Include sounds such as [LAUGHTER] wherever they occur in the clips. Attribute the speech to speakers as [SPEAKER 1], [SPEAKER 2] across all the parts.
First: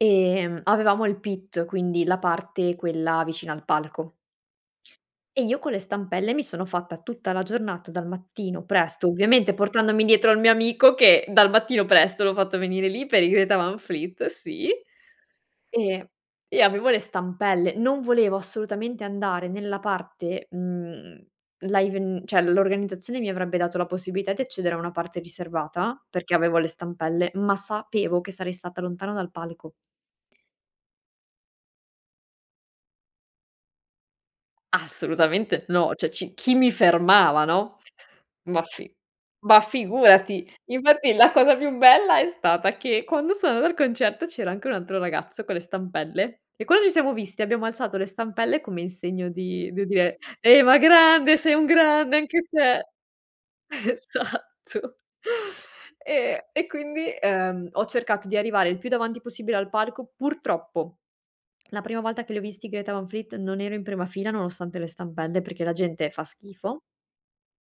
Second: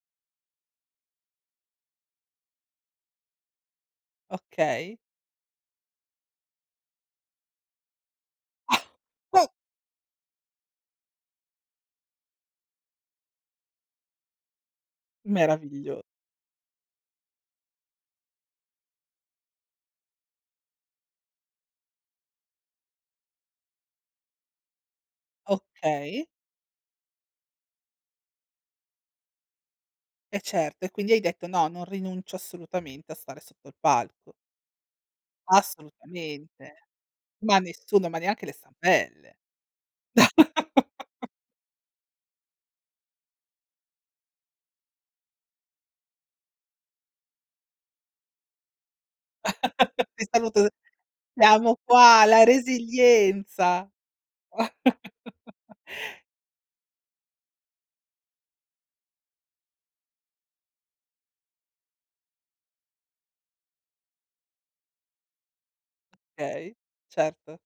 [SPEAKER 1] Ehm, avevamo il pit, quindi la parte quella vicina al palco.
[SPEAKER 2] Okay.
[SPEAKER 1] E io con le stampelle, mi sono fatta tutta la giornata dal mattino presto,
[SPEAKER 2] [UNINTELLIGIBLE]
[SPEAKER 1] ovviamente, portandomi dietro al mio amico, che dal mattino presto l'ho fatto venire lì, per i Greta Van Fleet, sì.
[SPEAKER 2] Meraviglio
[SPEAKER 1] E e avevo le stampelle. Non volevo assolutamente andare nella parte, mhmm, live n cioè l'organizzazione mi avrebbe dato la possibilità di accedere a una parte riservata,
[SPEAKER 2] Okay.
[SPEAKER 1] perché avevo le stampelle, ma sapevo che sarei stata lontana dal palco.
[SPEAKER 2] Eh certo e quindi hai detto: "No, non rinuncio assolutamente a stare sotto il palco."
[SPEAKER 1] Assolutamente, no. Cioè ci chi mi
[SPEAKER 2] Assolutamente,
[SPEAKER 1] fermava,
[SPEAKER 2] ma
[SPEAKER 1] no.
[SPEAKER 2] nessuno, ma neanche le
[SPEAKER 1] Ma fi
[SPEAKER 2] stampelle.
[SPEAKER 1] ma figurati! Infatti
[SPEAKER 2] [CHUCKLES]
[SPEAKER 1] la cosa più bella, è stata che quando sono o concerto, c'era anche un altro ragazzo con le stampelle e quando ci siamo visti, abbiamo alzato le stampelle, come in segno di di
[SPEAKER 2] [CHUCKLES]
[SPEAKER 1] dire:
[SPEAKER 2] Ti salut
[SPEAKER 1] "Ehi, ma grande. Sei un
[SPEAKER 2] siamo
[SPEAKER 1] grande
[SPEAKER 2] qua,
[SPEAKER 1] anche
[SPEAKER 2] la
[SPEAKER 1] te."
[SPEAKER 2] resilienza.
[SPEAKER 1] Esatto.
[SPEAKER 2] [CHUCKLES]
[SPEAKER 1] Ehm e quindi, uhm, ho cercato di arrivare il più davanti possibile al palco. Purtroppo, la prima volta che li ho visti i Greta Van Fleet, non ero in prima fila nonostante le stampelle, perché la gente fa
[SPEAKER 2] Okay,
[SPEAKER 1] schifo.
[SPEAKER 2] certo.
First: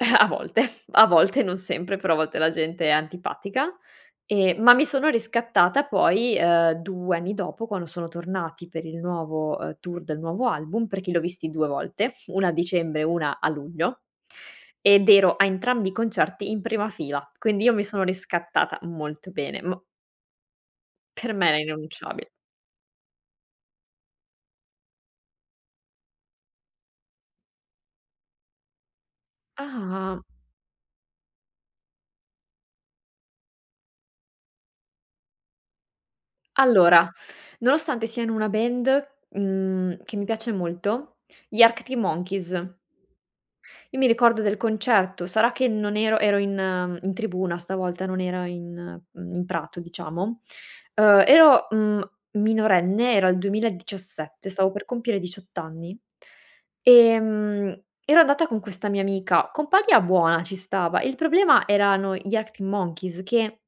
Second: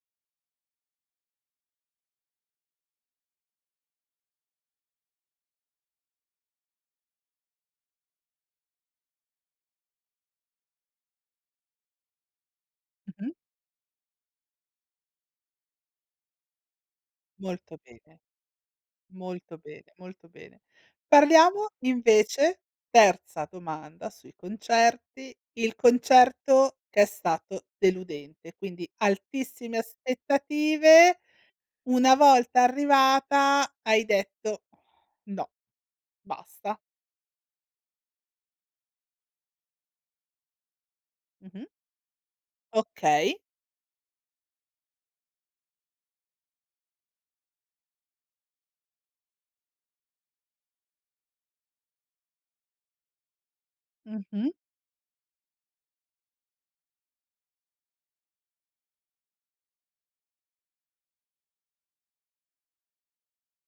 [SPEAKER 1] [CHUCKLES] A volte, a volte non sempre. Però a volte la gente è antipatica. Ehm, ma mi sono riscattata poi, uhm, 2 anni dopo, quando sono tornati per il nuovo, uhm, tour del nuovo album, perché li ho visti 2 volte, 1 a dicembre,
[SPEAKER 2] Mh-mh.
[SPEAKER 1] 1 a luglio. Ed ero a entrambi i concerti in prima fila. Quindi io
[SPEAKER 2] Molto
[SPEAKER 1] mi sono
[SPEAKER 2] bene.
[SPEAKER 1] riscattata molto
[SPEAKER 2] Molto
[SPEAKER 1] bene, m
[SPEAKER 2] bene, molto bene.
[SPEAKER 1] Per me era
[SPEAKER 2] Parliamo
[SPEAKER 1] irrinunciabil
[SPEAKER 2] invece terza domanda sui concerti. Il concerto che è stato deludente, quindi altissime
[SPEAKER 1] Ah, m
[SPEAKER 2] aspettative. Una volta arrivata, hai detto: "No. Basta."
[SPEAKER 1] Allora, nonostante siano una band, mhmm, che mi piace molto, gli
[SPEAKER 2] Mh-mh.
[SPEAKER 1] Arctic Monkeys.
[SPEAKER 2] Okay.
[SPEAKER 1] Io mi ricordo del concerto, sarà che non ero ero in, uhm, in tribuna stavolta, non era in, mhmm, in prato diciamo. Uhm, ero, mhmm, minorenne, era il 2017,
[SPEAKER 2] Mh-mh.
[SPEAKER 1] stavo per compiere 18 anni. Ehm, ero andata con questa mia amica, compagna buona ci stava, il problema erano gli Arctic Monkeys, che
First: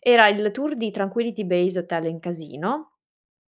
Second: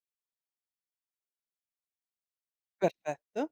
[SPEAKER 1] era il tour di Tranquility Base Hotel and Casino
[SPEAKER 2] Perfetto.